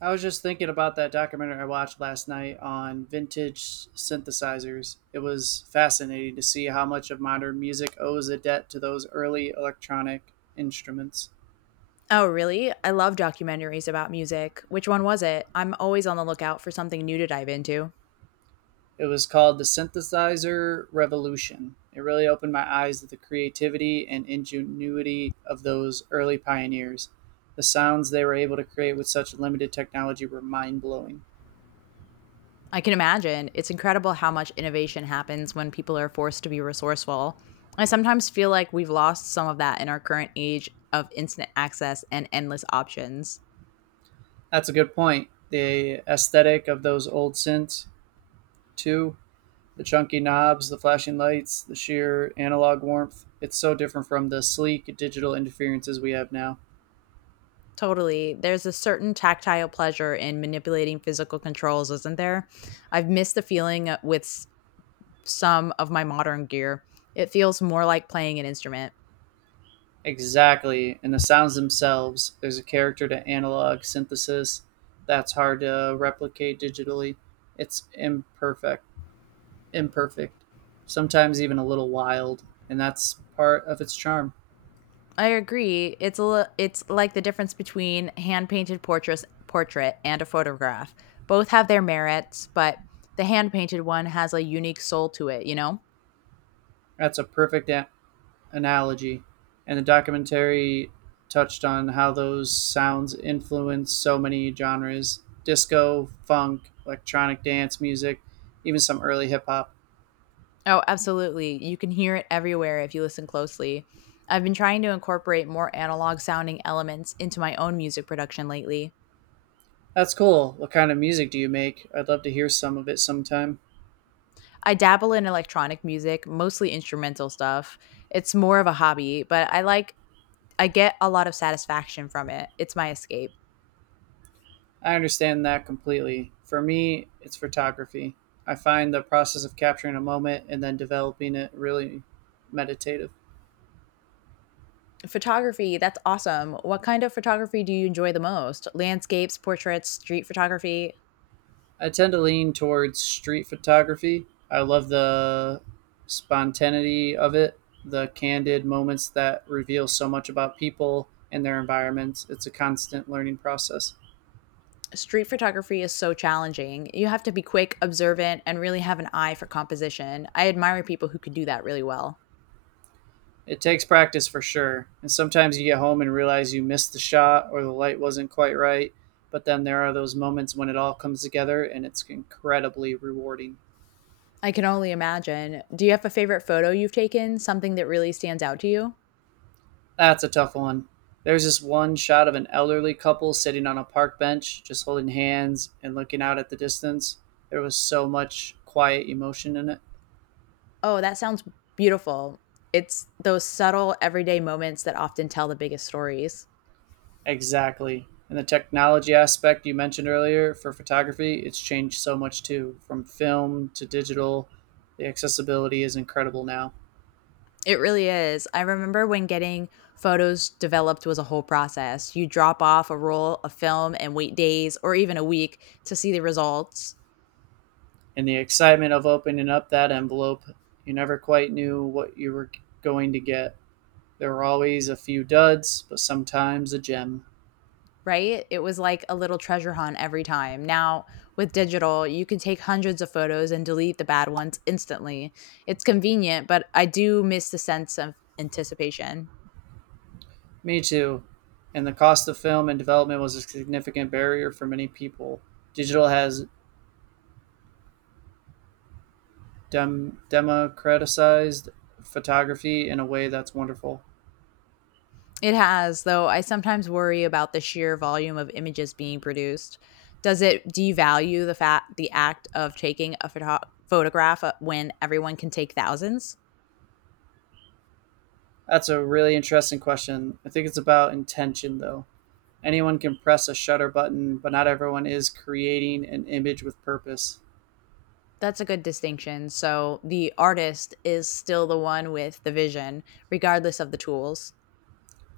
I was just thinking about that documentary I watched last night on vintage synthesizers. It was fascinating to see how much of modern music owes a debt to those early electronic instruments. Oh, really? I love documentaries about music. Which one was it? I'm always on the lookout for something new to dive into. It was called The Synthesizer Revolution. It really opened my eyes to the creativity and ingenuity of those early pioneers. The sounds they were able to create with such limited technology were mind blowing. I can imagine. It's incredible how much innovation happens when people are forced to be resourceful. I sometimes feel like we've lost some of that in our current age of instant access and endless options. That's a good point. The aesthetic of those old synths, too, the chunky knobs, the flashing lights, the sheer analog warmth. It's so different from the sleek digital interferences we have now. Totally. There's a certain tactile pleasure in manipulating physical controls, isn't there? I've missed the feeling with some of my modern gear. It feels more like playing an instrument. Exactly. And the sounds themselves, there's a character to analog synthesis that's hard to replicate digitally. It's imperfect, sometimes even a little wild, and that's part of its charm. I agree. It's a it's like the difference between hand painted portrait and a photograph. Both have their merits, but the hand painted one has a unique soul to it. That's a perfect analogy, and the documentary touched on how those sounds influence so many genres disco, funk, electronic dance music, even some early hip hop. Oh, absolutely. You can hear it everywhere if you listen closely. I've been trying to incorporate more analog sounding elements into my own music production lately. That's cool. What kind of music do you make? I'd love to hear some of it sometime. I dabble in electronic music, mostly instrumental stuff. It's more of a hobby, but I get a lot of satisfaction from it. It's my escape. I understand that completely. For me, it's photography. I find the process of capturing a moment and then developing it really meditative. Photography, that's awesome. What kind of photography do you enjoy the most? Landscapes, portraits, street photography? I tend to lean towards street photography. I love the spontaneity of it, the candid moments that reveal so much about people and their environments. It's a constant learning process. Street photography is so challenging. You have to be quick, observant, and really have an eye for composition. I admire people who can do that really well. It takes practice for sure. And sometimes you get home and realize you missed the shot or the light wasn't quite right. But then there are those moments when it all comes together and it's incredibly rewarding. I can only imagine. Do you have a favorite photo you've taken, something that really stands out to you? That's a tough one. There's this one shot of an elderly couple sitting on a park bench, just holding hands and looking out at the distance. There was so much quiet emotion in it. Oh, that sounds beautiful. It's those subtle everyday moments that often tell the biggest stories. Exactly. And the technology aspect you mentioned earlier for photography, it's changed so much too. From film to digital, the accessibility is incredible now. It really is. I remember when getting photos developed was a whole process. You drop off a roll of film and wait days or even a week to see the results, And the excitement of opening up that envelope, you never quite knew what you were going to get. There were always a few duds, but sometimes a gem. right? It was like a little treasure hunt every time. Now, with digital, you can take hundreds of photos and delete the bad ones instantly. It's convenient, but I do miss the sense of anticipation. Me too. And the cost of film and development was a significant barrier for many people. Digital has democratized photography in a way that's wonderful. It has, though I sometimes worry about the sheer volume of images being produced. Does it devalue the fact the act of taking a photograph when everyone can take thousands? That's a really interesting question. I think it's about intention, though. Anyone can press a shutter button, but not everyone is creating an image with purpose. That's a good distinction. So the artist is still the one with the vision, regardless of the tools.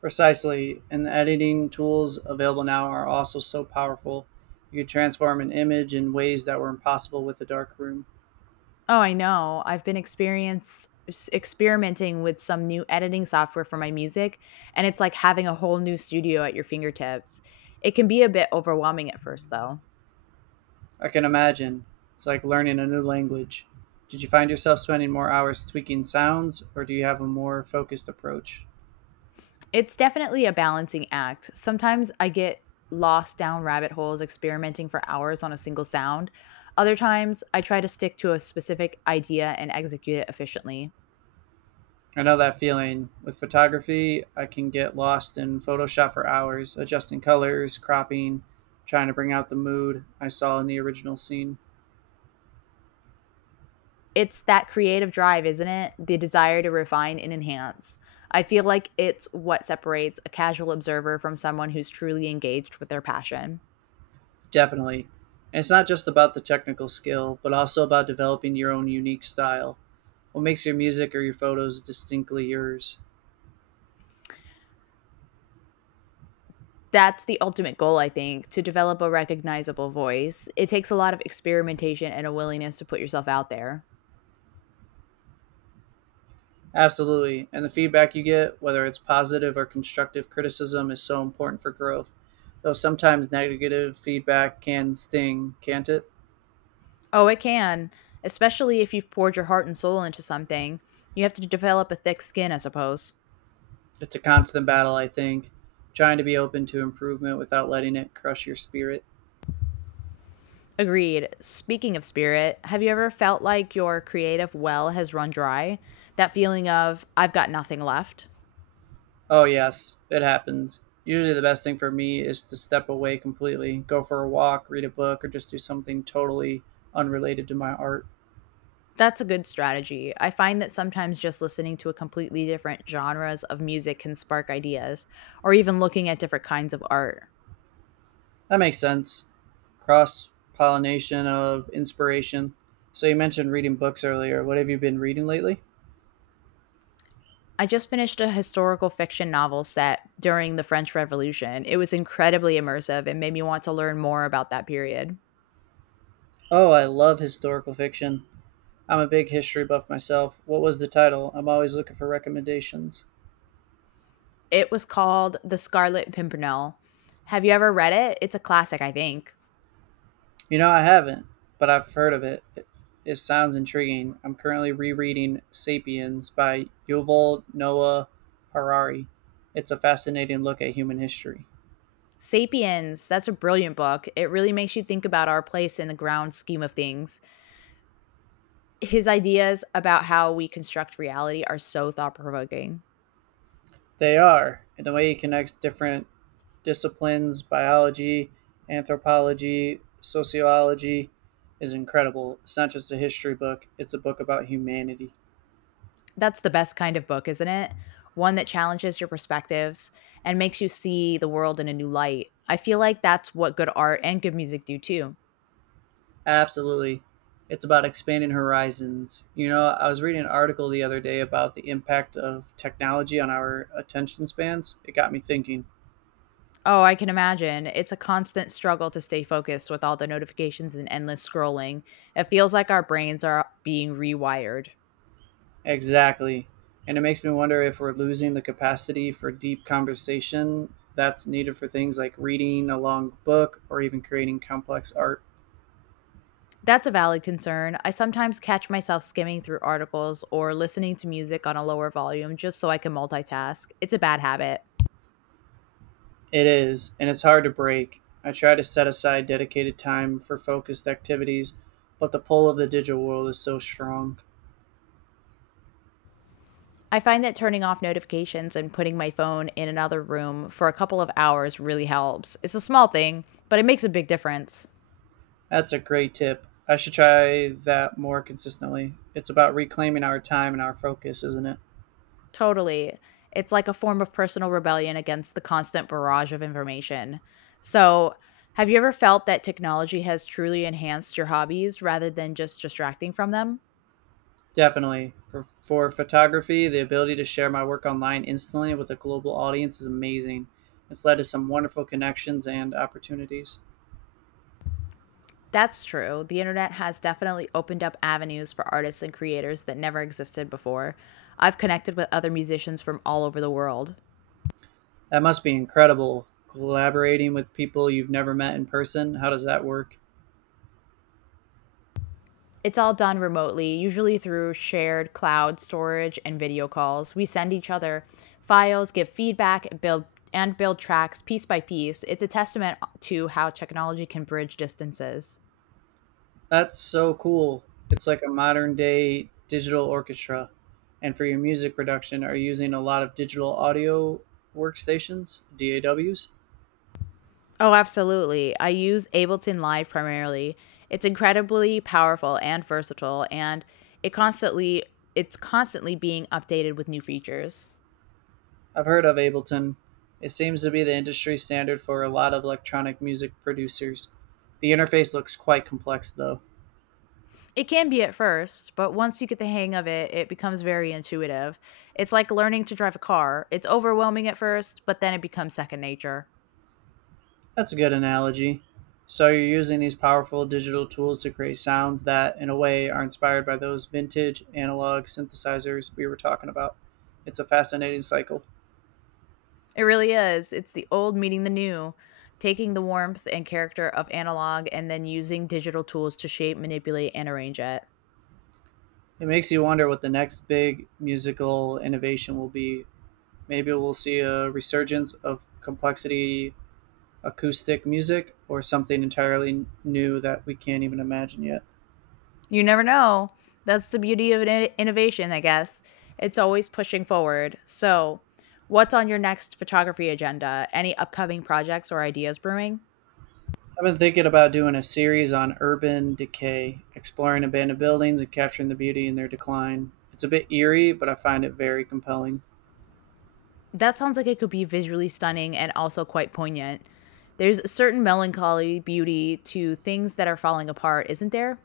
Precisely, and the editing tools available now are also so powerful. You can transform an image in ways that were impossible with a dark room. Oh, I know. I've been experienced experimenting with some new editing software for my music, and it's like having a whole new studio at your fingertips. It can be a bit overwhelming at first, though. I can imagine. It's like learning a new language. Did you find yourself spending more hours tweaking sounds, or do you have a more focused approach? It's definitely a balancing act. Sometimes I get lost down rabbit holes experimenting for hours on a single sound. Other times, I try to stick to a specific idea and execute it efficiently. I know that feeling. With photography, I can get lost in Photoshop for hours, adjusting colors, cropping, trying to bring out the mood I saw in the original scene. It's that creative drive, isn't it? The desire to refine and enhance. I feel like it's what separates a casual observer from someone who's truly engaged with their passion. Definitely. And it's not just about the technical skill, but also about developing your own unique style. What makes your music or your photos distinctly yours? That's the ultimate goal, I think, to develop a recognizable voice. It takes a lot of experimentation and a willingness to put yourself out there. Absolutely. And the feedback you get, whether it's positive or constructive criticism, is so important for growth. Though sometimes negative feedback can sting, can't it? Oh, it can, especially if you've poured your heart and soul into something. You have to develop a thick skin, I suppose. It's a constant battle, I think, trying to be open to improvement without letting it crush your spirit. Agreed. Speaking of spirit, have you ever felt like your creative well has run dry? That feeling of, I've got nothing left? Oh, yes, it happens. Usually, the best thing for me is to step away completely, go for a walk, read a book, or just do something totally unrelated to my art. That's a good strategy. I find that sometimes just listening to a completely different genres of music can spark ideas, or even looking at different kinds of art. That makes sense. Cross pollination of inspiration. So you mentioned reading books earlier. What have you been reading lately? I just finished a historical fiction novel set during the French Revolution. It was incredibly immersive and made me want to learn more about that period. Oh, I love historical fiction. I'm a big history buff myself. What was the title? I'm always looking for recommendations. It was called The Scarlet Pimpernel. Have you ever read it? It's a classic, I think. You know, I haven't, but I've heard of it. It sounds intriguing. I'm currently rereading Sapiens by Yuval Noah Harari. It's a fascinating look at human history. Sapiens, that's a brilliant book. It really makes you think about our place in the grand scheme of things. His ideas about how we construct reality are so thought provoking. They are, and the way he connects different disciplines, biology, anthropology, sociology, is incredible. It's not just a history book, it's a book about humanity. That's the best kind of book, isn't it? One that challenges your perspectives and makes you see the world in a new light. I feel like that's what good art and good music do too. Absolutely. It's about expanding horizons. You know, I was reading an article the other day about the impact of technology on our attention spans. It got me thinking. Oh, I can imagine. It's a constant struggle to stay focused with all the notifications and endless scrolling. It feels like our brains are being rewired. Exactly. And it makes me wonder if we're losing the capacity for deep conversation that's needed for things like reading a long book or even creating complex art. That's a valid concern. I sometimes catch myself skimming through articles or listening to music on a lower volume just so I can multitask. It's a bad habit. It is, and it's hard to break. I try to set aside dedicated time for focused activities, but the pull of the digital world is so strong. I find that turning off notifications and putting my phone in another room for a couple of hours really helps. It's a small thing, but it makes a big difference. That's a great tip. I should try that more consistently. It's about reclaiming our time and our focus, isn't it? Totally. It's like a form of personal rebellion against the constant barrage of information. So, have you ever felt that technology has truly enhanced your hobbies rather than just distracting from them? Definitely. For photography, the ability to share my work online instantly with a global audience is amazing. It's led to some wonderful connections and opportunities. That's true. The internet has definitely opened up avenues for artists and creators that never existed before. I've connected with other musicians from all over the world. That must be incredible. Collaborating with people you've never met in person. How does that work? It's all done remotely, usually through shared cloud storage and video calls. We send each other files, give feedback, and build tracks piece by piece. It's a testament to how technology can bridge distances. That's so cool. It's like a modern day digital orchestra. And for your music production, are you using a lot of digital audio workstations, DAWs? Oh, absolutely. I use Ableton Live primarily. It's incredibly powerful and versatile and it constantly it's constantly being updated with new features. I've heard of Ableton. It seems to be the industry standard for a lot of electronic music producers. The interface looks quite complex, though. It can be at first, but once you get the hang of it, it becomes very intuitive. It's like learning to drive a car. It's overwhelming at first, but then it becomes second nature. That's a good analogy. So, you're using these powerful digital tools to create sounds that, in a way, are inspired by those vintage analog synthesizers we were talking about. It's a fascinating cycle. It really is. It's the old meeting the new, taking the warmth and character of analog and then using digital tools to shape, manipulate, and arrange it. It makes you wonder what the next big musical innovation will be. Maybe we'll see a resurgence of complexity acoustic music or something entirely new that we can't even imagine yet. You never know. That's the beauty of innovation, I guess. It's always pushing forward. So, what's on your next photography agenda? Any upcoming projects or ideas brewing? I've been thinking about doing a series on urban decay, exploring abandoned buildings and capturing the beauty in their decline. It's a bit eerie, but I find it very compelling. That sounds like it could be visually stunning and also quite poignant. There's a certain melancholy beauty to things that are falling apart, isn't there?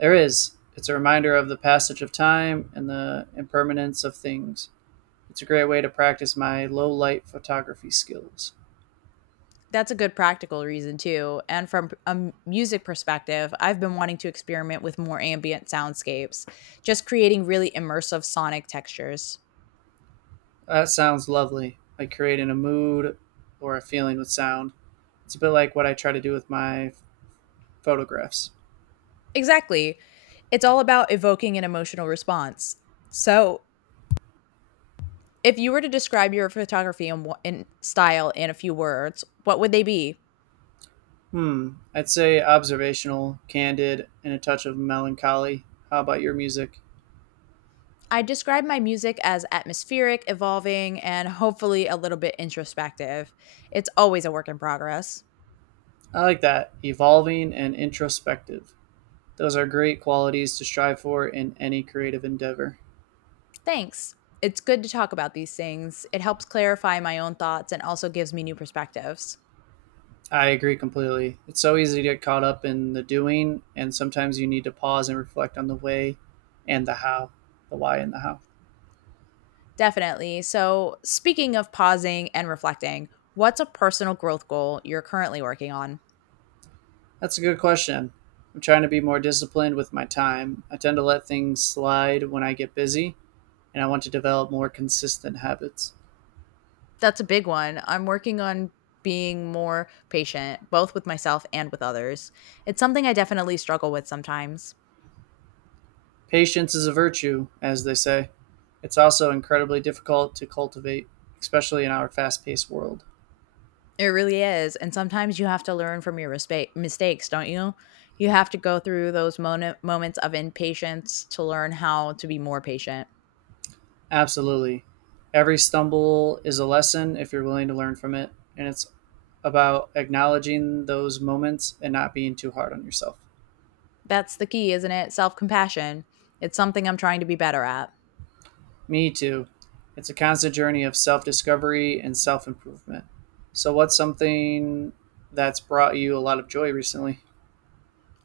There is. It's a reminder of the passage of time and the impermanence of things. It's a great way to practice my low light photography skills. That's a good practical reason, too. And from a music perspective, I've been wanting to experiment with more ambient soundscapes, just creating really immersive sonic textures. That sounds lovely. Like creating a mood or a feeling with sound. It's a bit like what I try to do with my photographs. Exactly. It's all about evoking an emotional response. So, if you were to describe your photography in, in style in a few words, what would they be? Hmm. I'd say observational, candid, and a touch of melancholy. How about your music? I describe my music as atmospheric, evolving, and hopefully a little bit introspective. It's always a work in progress. I like that. Evolving and introspective. Those are great qualities to strive for in any creative endeavor. Thanks. It's good to talk about these things. It helps clarify my own thoughts and also gives me new perspectives. I agree completely. It's so easy to get caught up in the doing, and sometimes you need to pause and reflect on the way and the how. The why and the how. Definitely. So, speaking of pausing and reflecting, what's a personal growth goal you're currently working on? That's a good question. I'm trying to be more disciplined with my time. I tend to let things slide when I get busy, and I want to develop more consistent habits. That's a big one. I'm working on being more patient, both with myself and with others. It's something I definitely struggle with sometimes. Patience is a virtue, as they say. It's also incredibly difficult to cultivate, especially in our fast paced world. It really is. And sometimes you have to learn from your mistakes, don't you? You have to go through those moments of impatience to learn how to be more patient. Absolutely. Every stumble is a lesson if you're willing to learn from it. And it's about acknowledging those moments and not being too hard on yourself. That's the key, isn't it? Self compassion. It's something I'm trying to be better at. Me too. It's a constant journey of self discovery and self improvement. So, what's something that's brought you a lot of joy recently?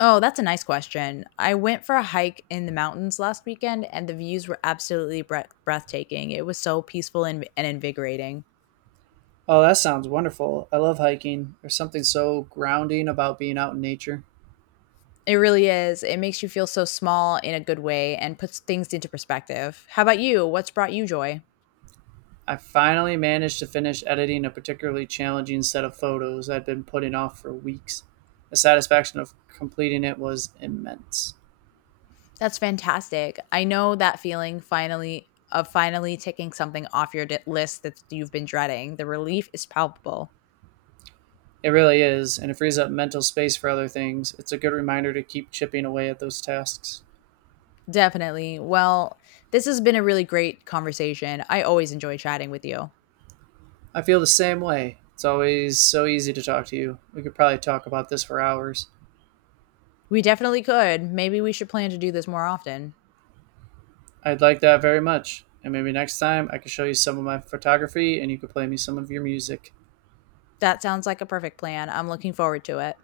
Oh, that's a nice question. I went for a hike in the mountains last weekend and the views were absolutely breathtaking. It was so peaceful and invigorating. Oh, that sounds wonderful. I love hiking. There's something so grounding about being out in nature. It really is. It makes you feel so small in a good way and puts things into perspective. How about you? What's brought you joy? I finally managed to finish editing a particularly challenging set of photos I'd been putting off for weeks. The satisfaction of completing it was immense. That's fantastic. I know that feeling finally of finally taking something off your list that you've been dreading. The relief is palpable. It really is, and it frees up mental space for other things. It's a good reminder to keep chipping away at those tasks. Definitely. Well, this has been a really great conversation. I always enjoy chatting with you. I feel the same way. It's always so easy to talk to you. We could probably talk about this for hours. We definitely could. Maybe we should plan to do this more often. I'd like that very much. And maybe next time I could show you some of my photography and you could play me some of your music. That sounds like a perfect plan. I'm looking forward to it.